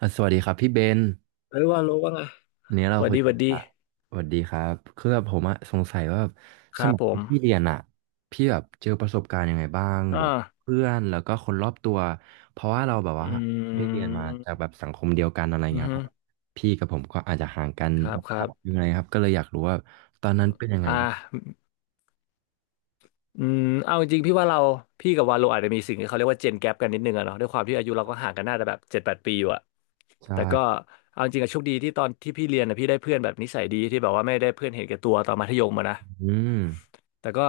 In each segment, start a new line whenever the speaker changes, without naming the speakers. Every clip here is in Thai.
อ่ะสวัสดีครับพี่เบน
เอ้ยว่ารู้ว่าไง
อันนี้เรา
หวัด
คุย
ดี
กั
หวัด
น
ดี
ละสวัสดีครับคือแบบผมอะสงสัยว่าแบบ
ค
ส
รับ
มัย
ผ
ที่
ม
พี่เรียนอะพี่แบบเจอประสบการณ์ยังไงบ้าง
อ่
แบบ
า
เพื่อนแล้วก็คนรอบตัวเพราะว่าเราแบบ
อื
ว่าได้เรียนมาจาก
ม
แบบสังคมเดียวกันอะไร
อือ
เงี้ย
ฮึ
ครับพี่กับผมก็อาจจะห่างกัน
ครับครับ
ยังไงครับก็เลยอยากรู้ว่าตอนนั้นเป็นยังไง
อ่
บ้าง
าอืมเอาจริงๆพี่ว่าเราพี่กับวาโลอาจจะมีสิ่งที่เขาเรียกว่าเจนแก p กันนิดนึงอะเนาะด้วยความที่อายุเราก็ห่างกันน่าจะแบบ7-8 ปีอยู่อะแต่ก็
ใช่
เอาจริงอะโชคดีที่ตอนที่พี่เรียนอะพี่ได้เพื่อนแบบนิสัยดีที่แบบว่าไม่ได้เพื่อนเห็นแก่ตัวตอนมัธยมอะนะ
อืม
แต่ก็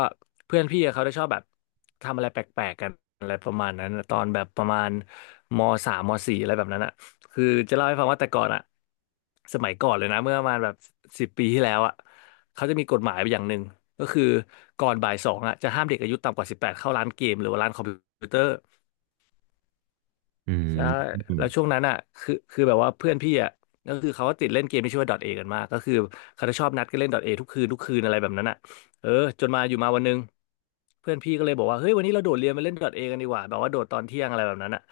เพื่อนพี่อะเขาจะชอบแบบทำอะไรแปลกๆกันอะไรประมาณนั้นอะตอนแบบประมาณมสามสี่อะไรแบบนั้นอ่ะคือจะเล่าให้ฟังว่าแต่ก่อนอ่ะสมัยก่อนเลยนะเมื่อประมาณแบบ10 ปีที่แล้วอ่ะเขาจะมีกฎหมายอย่างหนึ่งก็คือก่อนบ่ายสองอ่ะจะห้ามเด็กอายุต่ำกว่า18เข้าร้านเกมหรือว่าร้านคอมพิวเตอร์
อืม
ใช่
อืม
แล้วช่วงนั้นอ่ะคือแบบว่าเพื่อนพี่อ่ะก็คือเขาก็ติดเล่นเกมที่ชื่อว่า .A กันมากก็คือเขาจะชอบนัดกันเล่น .A ทุกคืนทุกคืนอะไรแบบนั้นอ่ะเออจนมาอยู่มาวันหนึงเพื่อนพี่ก็เลยบอกว่าเฮ้ยวันนี้เราโดดเรียนไปเล่น .A กันดีกว่าแบบว่าโดดตอนเที่ยงอะไรแบบนั้นอ่ะ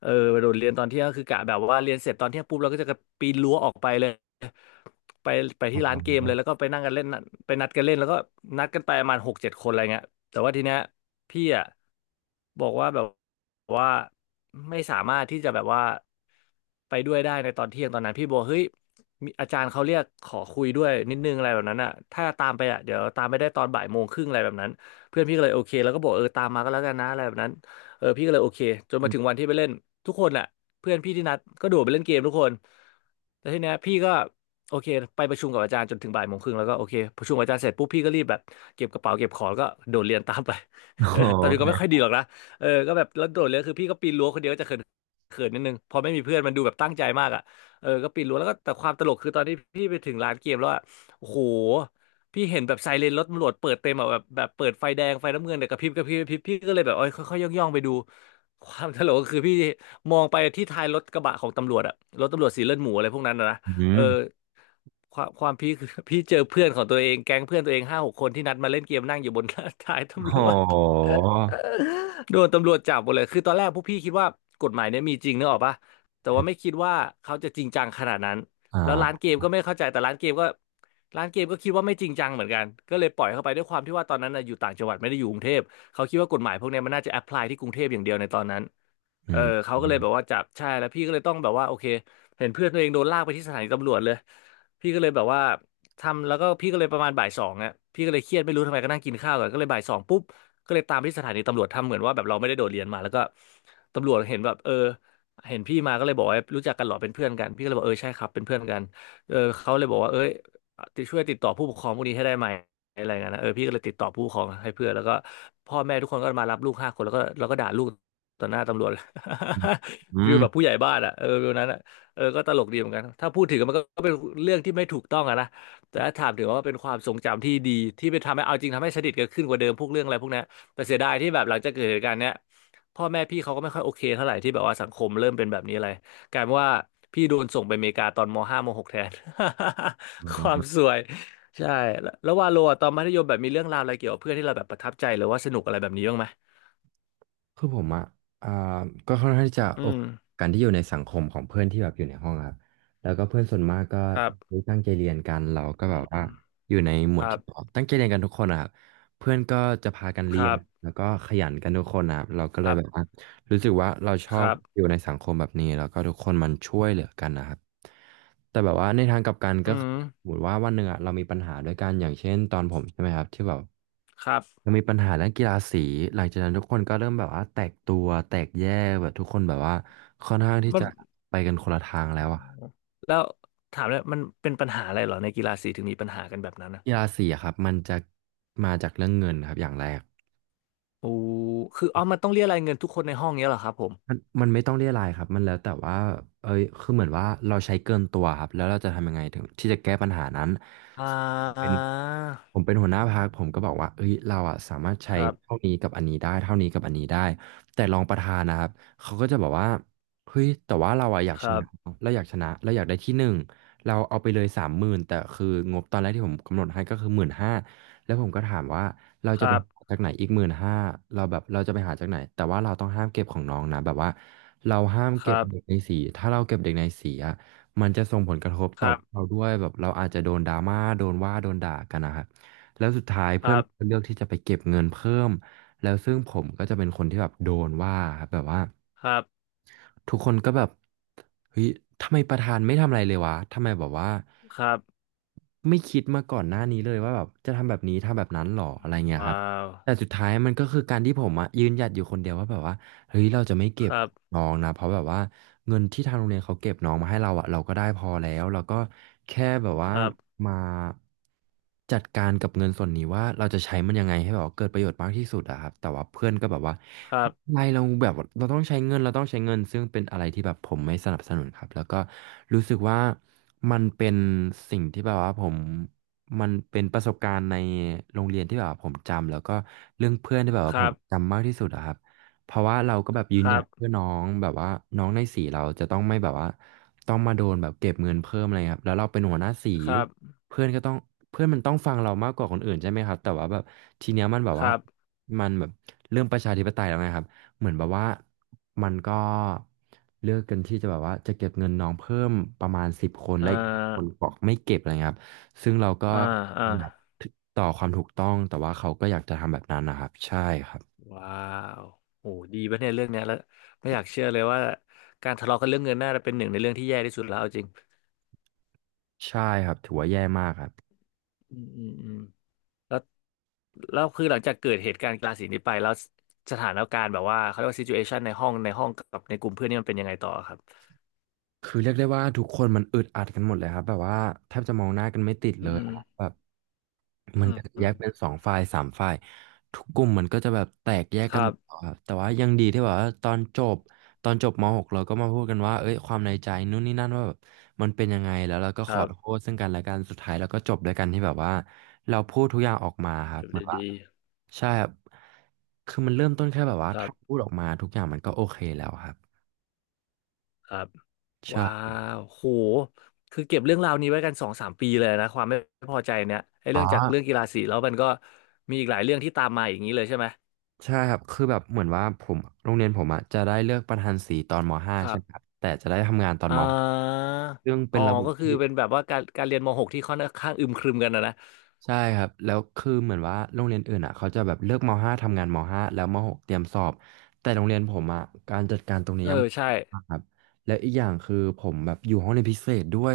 เออโดดเรียนตอนเที่ยงก็คือกะแบบว่าเรียนเสร็จตอนเที่ยงปุ๊บเราก็จะกระปีนรั้วออกไปเลยไปไป
ป
ที่
ระ
ร้า
มา
น
ณ
เกมเล
ว่า
ยแล้วก็ไปนั่งกันเล่นไปนัดกันเล่นแล้วก็นัดกันไปประมาณ6-7 คนอะไรเงี้ย แต่ว่าทีเนี้ยพี่อ่ะบอกว่าแบบว่าไม่สามารถที่จะแบบว่าไปด้วยได้ในตอนเที่ยงตอนนั้นพี่บอกเฮ้ยมีอาจารย์เขาเรียกขอคุยด้วยนิดนึงอะไรแบบนั้นอ่ะถ้าตามไปอ่ะเดี๋ยวตามไม่ได้ตอนบ่ายโมงครึ่งอะไรแบบนั้นเพื่อนพี่ก็เลยโอเคแล้วก็บอกเออตามมาก็แล้วกันนะอะไรแบบนั้นเออพี่ก็เลยโอเคจน
อื
มา
ม
ถึงวันที่ไปเล่นทุกคนแหละเพื่อนพี่ที่นัดก็โดดไปเล่นเกมทุกคนแต่ทีเนี้ยพี่ก็โอเคไปประชุมกับอาจารย์จนถึงบ่ายโมงครึ่งแล้วก็โอเคประชุมกับอาจารย์เสร็จปุ๊บพี่ก็รีบแบบ เก็บกระเป๋าเก็บของแล้วก็โดดเรียนตามไป
โอ
ตอนนี้ก็ไม่ค่
เค
อยดีหรอกนะเออก็แบบแล้วโดดเรียนคือพี่ก็ปีนรั้วคนเดียวก็จะเขินเขินนิดนึงพอไม่มีเพื่อนมันดูแบบตั้งใจมากอ่ะเออก็ปีนรั้วแล้วก็แต่ความตลกคือตอนที่พี่ไปถึงร้านเกมแล้วอะโอ้โหพี่เห็นแบบไซเรนรถตำรวจเปิดเต็มอะแบบเปิดไฟแดงไฟน้ำเงินเนี่ยกระพริบกระพริบกระพริบพี่ก็เลยแบบเอ้ยค่อยๆย่องๆไปดูความตลกก็คือพี่มองไปที่ท้ายรถกระบะของตำรวจอะรถตำรวจสีเลือดหมูอะไรพวกนั้นนะ
อื
เอ
ม
อความพี่ คือ พี่เจอเพื่อนของตัวเองแก๊งเพื่อนตัวเอง5-6 คนที่นัดมาเล่นเกมนั่งอยู่บน ท้าย
โ
ตำรวจ
ห
โดนตำรวจจับหมดเลยคือตอนแรกพวกพี่คิดว่ากฎหมายเนี่ยมีจริงนึกออกปะแต่ว่าไม่คิดว่าเขาจะจริงจังขนาดนั้น
อ่
แล้วร้านเก
า
มก็ไม่เข้าใจแต่ร้านเกมก็คิดว่าไม่จริงจังเหมือนกันก็เลยปล่อยเข้าไปด้วยความที่ว่าตอนนั้นน่ะอยู่ต่างจังหวัดไม่ได้อยู่กรุงเทพเขาคิดว่ากฎหมายพวกเนี้ยมันน่าจะแอพพลายที่กรุงเทพอย่างเดียวในตอนนั้น
อื
เออเขาก็เลยแบบ
ม
ว่าจับใช่แล้วพี่ก็เลยต้องแบบว่าโอเคเห็นเพื่อนตัวเองโดนลากไปที่สถานีตำรวจเลยพี่ก็เลยแบบว่าทำแล้วก็พี่ก็เลยประมาณบ่ายสองอ่ะพี่ก็เลยเครียดไม่รู้ทำไมก็นั่งกินข้าวกันก็เลยบ่ายสองปุ๊บ ก็เลยตามไปที่สถานีตำรวจทำเหมือนว่าแบบเราไม่ได้โดดเรียนมาแล้วก็ตำรวจเห็นแบบเออเห็นพี่มาก็เลยบอกว่ารู้จักกันเหรอเป็นเพื่อนกันพี่ก็เลยบอกเออใช่ครับเป็นเพื่อนกันเออเขาเลยบอกว่าเอ้ยติดช่วยติดต่อผู้ปกครองพวกนี้ให้ได้ไหมอะไรเงี้ยนะเออพี่ก็เลยติดต่อผู้ปกครองให้เพื่อนแล้วพ่อแม่ทุกคนก็มารับลูก5 คนแล้วก็ด่าลูกต่อหน้าตำรวจ
อืมอื
ฟิ
ม
ลแบบผู้ใหญ่บ้านอ่ะฟิลนั้นอ่ะก็ตลกดีเหมือนกันถ้าพูดถึงมันก็เป็นเรื่องที่ไม่ถูกต้องอะนะแต่ถ้าถามถึงว่าเป็นความทรงจำที่ดีที่ไปทำให้เอาจริงทำให้สนิทกันขึ้นกว่าเดิมพวกเรื่องอะไรพวกนี้ แต่เสียดายที่แบบหลังจากเกิดเหตุการณ์เนี้ยพ่อแม่พี่เขาก็ไม่ค่อยโอเคเท่าไหร่ที่แบบว่าสังคมเริ่มเป็นแบบนี้อะไรกลายเป็นว่าพี่โดนส่งไปอเมริกาตอนม .5 มหกแทน ความสวยใช่แล้ววาโลอะตอนมัธยมแบบมีเรื่องราวอะไรเกี่ยวกับเพื่อนที่เราแบบประทับใจหรือว่าสนุกอะไรแบบนี้บ้างไหม
คือผมอ่ะอ่าก็ค่อนข้างที่จะ
อื
โอค
ม
การที่อยู่ในสังคมของเพื่อนที่แบบอยู่ในห้องอะครับแล้วก็เพื่อนส่วนมากก็
ครับ
ตั้งใจเรียนกันเราก็
อื
แบบว่า
ม
อยู่ในหม
ค
วด
รับ
ที่ตั้งใจเรียนกันทุกคนอะครับเพื่อนก็จะพากัน
ค
เรีย
รั
น
บ
แล้วก็ขยันกันทุกคนนะครับเราก็
ค
เลย
รั
แบบ
บ
ว่า รู้สึกว่าเราช
ค
อบ
รับ
อยู่ในสังคมแบบนี้แล้วก็ทุกคนมันช่วยเหลือกันนะครับแต่แบบว่าในทางกลับกัน
อื
ก็คือ
ม
สมมติว่าวันหนึ่งอะเรามีปัญหาด้วยกันอย่างเช่นตอนผมใช่ไหมครับที่แบบ
ครับ
เรามีปัญหาเรื่องกีฬาสีหลังจากนั้นทุกคนก็เริ่มแบบว่าแตกตัวแตกแยกแบบทุกคนแบบว่าค่อนข้างที่
มัน
จะไปกันคนละทางแล้
โอ้
วอะ
แล้วถามเลยมันเป็นปัญหาอะไรเหรอในกีฬาสีถึงมีปัญหากันแบบนั้นอะ
กีฬาสีอะครับมันจะมาจากเรื่องเงินครับอย่างแรก
โอ้คือเอามันต้องเรียกรายเงินทุกคนในห้องเนี้ยเหรอครับผม
มันไม่ต้องเรียรายครับมันแล้วแต่ว่าเอ้ยคือเหมือนว่าเราใช้เกินตัวครับแล้วเราจะทำยังไงถึงที่จะแก้ปัญหานั้น
อ่
เป็น
า
ผมเป็นหัวหน้าพรรคผมก็บอกว่าเอ้ยเราอะสามารถ
ค
ใช้
รั
เท่า
บ
นี้กับอันนี้ได้เท่านี้กับอันนี้ได้แต่รองประธานนะครับเขาก็จะบอกว่าเฮ้ยแต่ว่าเราอะอยาก
ค
ช
รั
นะ
บ
เราอยากชนะเราอยากได้ที่หนึ่งเราเอาไปเลย30,000แต่คืองบตอนแรกที่ผมกำหนดให้ก็คือหมื่นห้าแล้วผมก็ถามว่าเรา
ค
จะไป
รับ
หาจากไหนอีกหมื่นห้าเราแบบเราจะไปหาจากไหนแต่ว่าเราต้องห้ามเก็บของน้องนะแบบว่าเราห้าม
ค
เก็
รั
บเด็ก
บ
ในสีถ้าเราเก็บเด็กในสีอะมันจะส่งผลกระทบ
ค
ต่อ
รับ
เราด้วยแบบเราอาจจะโดนดราม่าโดนว่าโดนด่ากันนะครับ แล้วสุดท้าย
ค
เพื่อ
รั
น
บ
เลือกที่จะไปเก็บเงินเพิ่มแล้วซึ่งผมก็จะเป็นคนที่แบบโดนว่าครับแบบว่า
ครับ
ทุกคนก็แบบเฮ้ยทำไมประธานไม่ทำอะไรเลยวะทำไมแบบว่า
ครับ
ไม่คิดมาก่อนหน้านี้เลยว่าแบบจะทำแบบนี้ทำแบบนั้นหรออะไรเงี้ยครั
ว้า
บ
ว
แต่สุดท้ายมันก็คือการที่ผมอะยืนหยัดอยู่คนเดียวว่าแบบว่า เฮ้ยเราจะไม่เก็
ค
บ
รับ
น้องนะเพราะแบบว่าเงินที่ทางโรงเรียนเขาเก็บน้องมาให้เราอะเราก็ได้พอแล้วเราก็แค่แบบว่า
ครับ
มาจัดการกับเงินส่วนนี้ว่าเราจะใช้มันยังไงให้แบบว่าเกิดประโยชน์มากที่สุดอะครับแต่ว่าเพื่อนก็แบบว่า
ครับ
ไม่เราแบบเราต้องใช้เงินเราต้องใช้เงินซึ่งเป็นอะไรที่แบบผมไม่สนับสนุนครับแล้วก็รู้สึกว่ามันเป็นสิ่งที่แบบว่าผมมันเป็นประสบการณ์ในโรงเรียนที่แบบว่าผมจำแล้วก็เรื่องเพื่อนที่แบบ
ค
ว่าผ
รั
ม
บ
จำมากที่สุดอะครับ เพราะว่าเราก็แบบยื
ค
นห
รั
ยัด
บ
เพื่อน้องแบบว่าน้องในสีเราจะต้องไม่แบบว่าต้องมาโดนแบบเก็บเงินเพิ่มอะไรครับแล้วเราเป็นหัวหน้าสี
ครับ
เพื่อนก็ต้องเพื่อนมันต้องฟังเรามากกว่าคนอื่นใช่ไหมครับแต่ว่าแบบทีเนี้ยมันแบบ
ค
ว่า
รับ
มันแบบเรื่องประชาธิปไตยแล้วไงครับเหมือนแบบว่ามันก็เลือกกันที่จะแบบว่าจะเก็บเงินน้องเพิ่มประมาณ10 คน
อ่
และอีก5 คน
า
บอกไม่เก็บอะไรเงี้ยครับซึ่งเราก็
อ่าอ่า
อยากต่อความถูกต้องแต่ว่าเขาก็อยากจะทำแบบนั้นนะครับใช่ครับ
ว้าวโอ้ดีปะเนี่ยเรื่องเนี้ยแล้วไม่อยากเชื่อเลยว่าการทะเลาะกันเรื่องเงินน่าจะเป็นหนึ่งในเรื่องที่แย่ที่สุดแล้วเอาจริง
ใช่ครับถือว่าแย่มากครับ
อืมอืมอืมแล้ว แล้วคือหลังจากเกิดเหตุการณ์กลาสีนี้ไปแล้วสถานการณ์แบบว่าเขาเรียกว่าซิจูเอชันในห้องกับในกลุ่มเพื่อนนี่มันเป็นยังไงต่อครับ
คือเรียกได้ว่าทุกคนมันอึดอัดกันหมดเลยครับแบบว่าแทบจะมองหน้ากันไม่ติด
อื
เลยครับ
ม
แบบ
อื
มัน
ม
ก็จะ
อื
แย
ม
กเป็นสองฝ่ายสามฝ่ายทุกกลุ่มมันก็จะแบบแตกแยก
ค
กัน
รั
หมด
บ
ครับแต่ว่ายังดีที่แบบว่าตอนจบมหกเราก็มาพูดกันว่าเอ้ยความในใจนู่นนี่นั่นว่าแบบมันเป็นยังไงแล้วเราก็
ค
ข
รั
อโท
บ
ษซึ่งกันและกันสุดท้ายเราก็จบด้วยกันที่แบบว่าเราพูดทุกอย่างออกมาครับ
จบ
เหมือน
ได้
ว่า
ดี
ใช่ครับคือมันเริ่มต้นแค่แบบว่า
ครั
ถ้าพู
บ
ดออกมาทุกอย่างมันก็โอเคแล้วครับ
ครับว้า
ใช่
วโหคือเก็บเรื่องราวนี้ไว้กันสองสามปีเลยนะความไม่พอใจเนี่ยไอ้
อ๋
เรื่
อ
องจากเรื่องกีฬาสีแล้วมันก็มีอีกหลายเรื่องที่ตามมาอย่างนี้เลยใช่ไหม
ใช่ครับคือแบบเหมือนว่าผมโรงเรียนผมอะจะได้เลือกประธานสีตอนมห้า
ครั
ใช่ไหมครับ
บ
แต่จะได้ทำงานตอน
อ่า
ม .6 ซึ่ง
อ๋
เป็
อ
นระบบ
ก็คือ
ที่
เป็นแบบว่าการเรียนมหกที่ค่อนข้างอึมครึมกันนะ
ใช่ครับแล้วคือเหมือนว่าโรงเรียนอื่นอะเขาจะแบบเลือกม .5 ทำงานมห้าแล้วมหกเตรียมสอบแต่โรงเรียนผมอะการจัดการตรงนี้
เออ
ยังไ
ใช่
ม่ครับแล้วอีกอย่างคือผมแบบอยู่ห้องเรียนพิเศษด้วย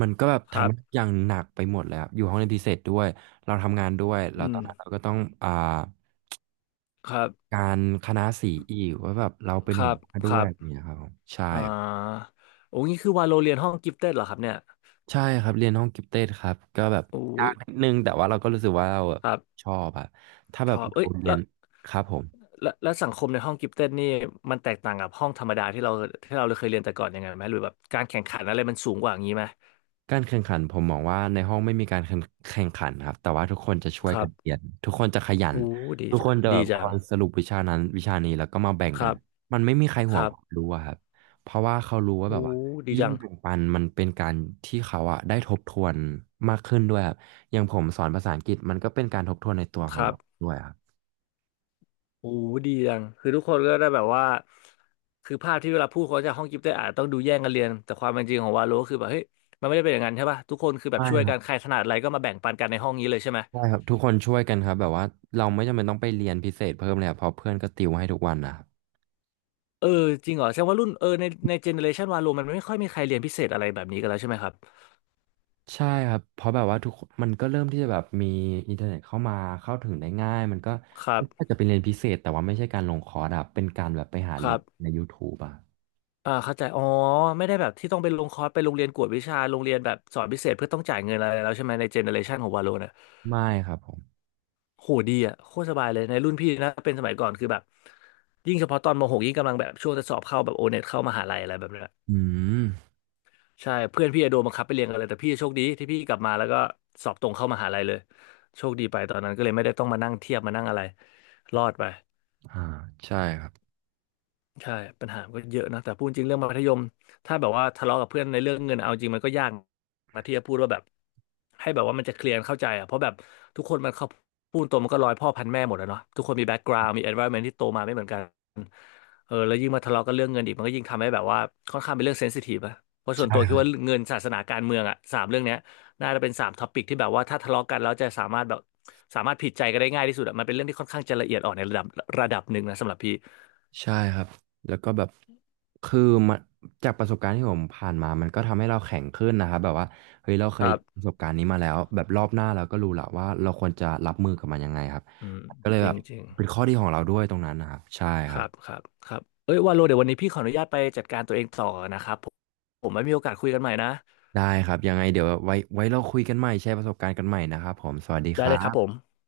มันก็แบบ
ครั
ทำให้
บ
อย่างหนักไปหมดเลยครับอยู่ห้องเรียนพิเศษด้วยเราทำงานด้วยแล้
อื
วตอ
ม
นนั้นเราก็ต้องอ่า
ครับ
การคณะสีอีกว่าแบบเราเป็น
ค
หั
รั
ว
บ
หน้า
ค
ด้ว
รั
ยอะไรอย่าง
บ
เงี้ยครับผมใช่
อ่าโอ้นี่คือวาโลเรียนห้องกิฟเต็ดเหรอครับเนี่ย
ใช่ครับเรียนห้องกิฟเต็ดครับก็แบบ
โอ้
ยา
ย
กนิดนึงแต่ว่าเราก็รู้สึกว่าเรา
ครับ
ชอบอะถ้า
ช
แบบ
อบเอ้
เรา
ย
เรี
แล้
ยน
ว
ครับผม
แล้วสังคมในห้องกิฟเต็ดนี่มันแตกต่างกับห้องธรรมดาที่เราเคยเรียนแต่ก่อนยังไงไหมหรือแบบการแข่งขันอะไรมันสูงกว่าอย่างนี้ไหม
การแข่งขันผมมองว่าในห้องไม่มีการแข่งขันครับแต่ว่าทุกคนจะช่ว
ค
ย
รั
กั
บ
นเรียนทุกคนจะขยัน
โอ้ดี
ทุกค
จัง
นจะ
ดี
แบบค
จั
อ
ง
ยสรุปวิชานั้นวิชานี้แล้วก็มาแบ่ง
ค
กั
รั
น
บ
มันไม่มีใคร
ค
ห่ว
รั
งความ
บ
รู้อะครับเพราะว่าเขารู้ว่า
โอ้
แบบว่า
ดี
ยิ่ง
จัง
แบ่งปันมันเป็นการที่เขาอะได้ทบทวนมากขึ้นด้วยครับอย่างผมสอนภาษาอังกฤษมันก็เป็นการทบทวนในตัว
ค
ของ
รับ
เราด้วยครับ
โอ้ดีจังคือทุกคนก็ได้แบบว่าคือภาพที่เวลาพูดเขาจะห้องกิฟต์ได้อาจต้องดูแย่งกันเรียนแต่ความเป็นจริงของวาโลก็คือแบบเฮ้ยมันไม่ได้เป็นอย่างนั้นใช่ป่ะทุกคนคือแบ
ใช่
บช่วย
ครั
กั
บ
นใครถนัดอะไรก็มาแบ่งปันกันในห้องนี้เลยใช่ไหม
ใช่ครับทุกคนช่วยกันครับแบบว่าเราไม่จำเป็นต้องไปเรียนพิเศษเพิ่มเลยครับเพราะเพื่อนก็ติวให้ทุกวันนะครับ
เออจริงเหรอแสดงว่ารุ่นเออในเจเนอเรชันวาโลมันไม่ค่อยมีใครเรียนพิเศษอะไรแบบนี้กันแล้วใช่ไหมครับ
ใช่ครับเพราะแบบว่าทุกคนมันก็เริ่มที่จะแบบมีอินเทอร์เน็ตเข้ามาเข้าถึงได้ง่ายมันก็
ครั
ไม่ใช่
บ
จะเป็นเรียนพิเศษแต่ว่าไม่ใช่การลงคอร์สอะเป็นการแบบไปหา
ค
เรี
รั
ยน
บ
ใน YouTube อะ
อ่าเข้าใจอ๋อไม่ได้แบบที่ต้องไปลงคอร์สไปโรงเรียนกวดวิชาโรงเรียนแบบสอนพิเศษเพื่อต้องจ่ายเงินอะไรแล้วใช่ไหมในเจเนอเรชันของวาโล
ไม่ครับผม
โหดีอ่ะโคตรสบายเลยในรุ่นพี่นะเป็นสมัยก่อนคือแบบยิ่งเฉพาะตอนม .6 ยิ่งกำลังแบบช่วงจะสอบเข้าแบบโอเน็ตเข้ามหาลัยอะไรแบบเนี้ย
อืม
ใช่เพื่อนพี่อะโดนบังคับไปเรียนกันเลยแต่พี่โชคดีที่พี่กลับมาแล้วก็สอบตรงเข้ามหาลัยเลยโชคดีไปตอนนั้นก็เลยไม่ได้ต้องมานั่งเทียบมานั่งอะไรรอดไป
อ่าใช่ครับ
ใช่ปัญหาก็เยอะนะแต่พูดจริงเรื่องมัธยมถ้าแบบว่าทะเลาะกับเพื่อนในเรื่องเงินเอาจริงมันก็ยากนะที่จะพูดว่าแบบให้แบบว่ามันจะเคลียร์นเข้าใจอ่ะเพราะแบบทุกคนมันเขาพูดตรงมันก็ร้อยพ่อพันแม่หมดอะเนาะทุกคนมีแบ็กกราวด์มี environment ที่โตมาไม่เหมือนกัน เออแล้วยิ่งมาทะเลาะกันเรื่องเงินอีกมันก็ยิ่งทำให้แบบว่าค่อนข้างเป็นเรื่องเซนซิทีฟอะเพราะส่วน
ใช่
ตัว
ค
คิด
รั
ว่า
บ
เงินศาสนาการเมืองอะสามเรื่องเนี้ยน่าจะเป็นสามท็อปิกที่แบบว่าถ้าทะเลาะกันแล้วจะสามารถแบบสามารถผิดใจกันได้ง่ายที่สุดอะมันเป็นเรื่องที่ค่อนข้างจะละเอียดอ่อนในระดับหนึ่งนะสำหรับพี่
ใช่ครับแล้วก็แบบคือมันจากประสบการณ์ที่ผมผ่านมามันก็ทำให้เราแข็งขึ้นนะครับแบบว่าเฮ้ยเราเค
ค
ย
รั
ป
บ
ระสบการณ์นี้มาแล้วแบบรอบหน้าเราก็รู้ละว่าเราควรจะรับมือกับมันยังไงครับ
อืม
ก็เลย
จ
แบ
ริง
บ
จริง
เป็นข้อดีของเราด้วยตรงนั้นนะครับใช่
ค
ครั
รั
บ
บครับครับเอ้ยว่าโลเดี๋ยววันนี้พี่ขออนุญาตไปจัดการตัวเองต่อนะครับผมผมไม่มีโอกาสคุยกันใหม่นะ
ได้ครับยังไงเดี๋ยวไว้เราคุยกันใหม่แชร์ประสบการณ์กันใหม่นะครับผมสวัสดีค
ได้
รั
เลยครับผ
บ
ม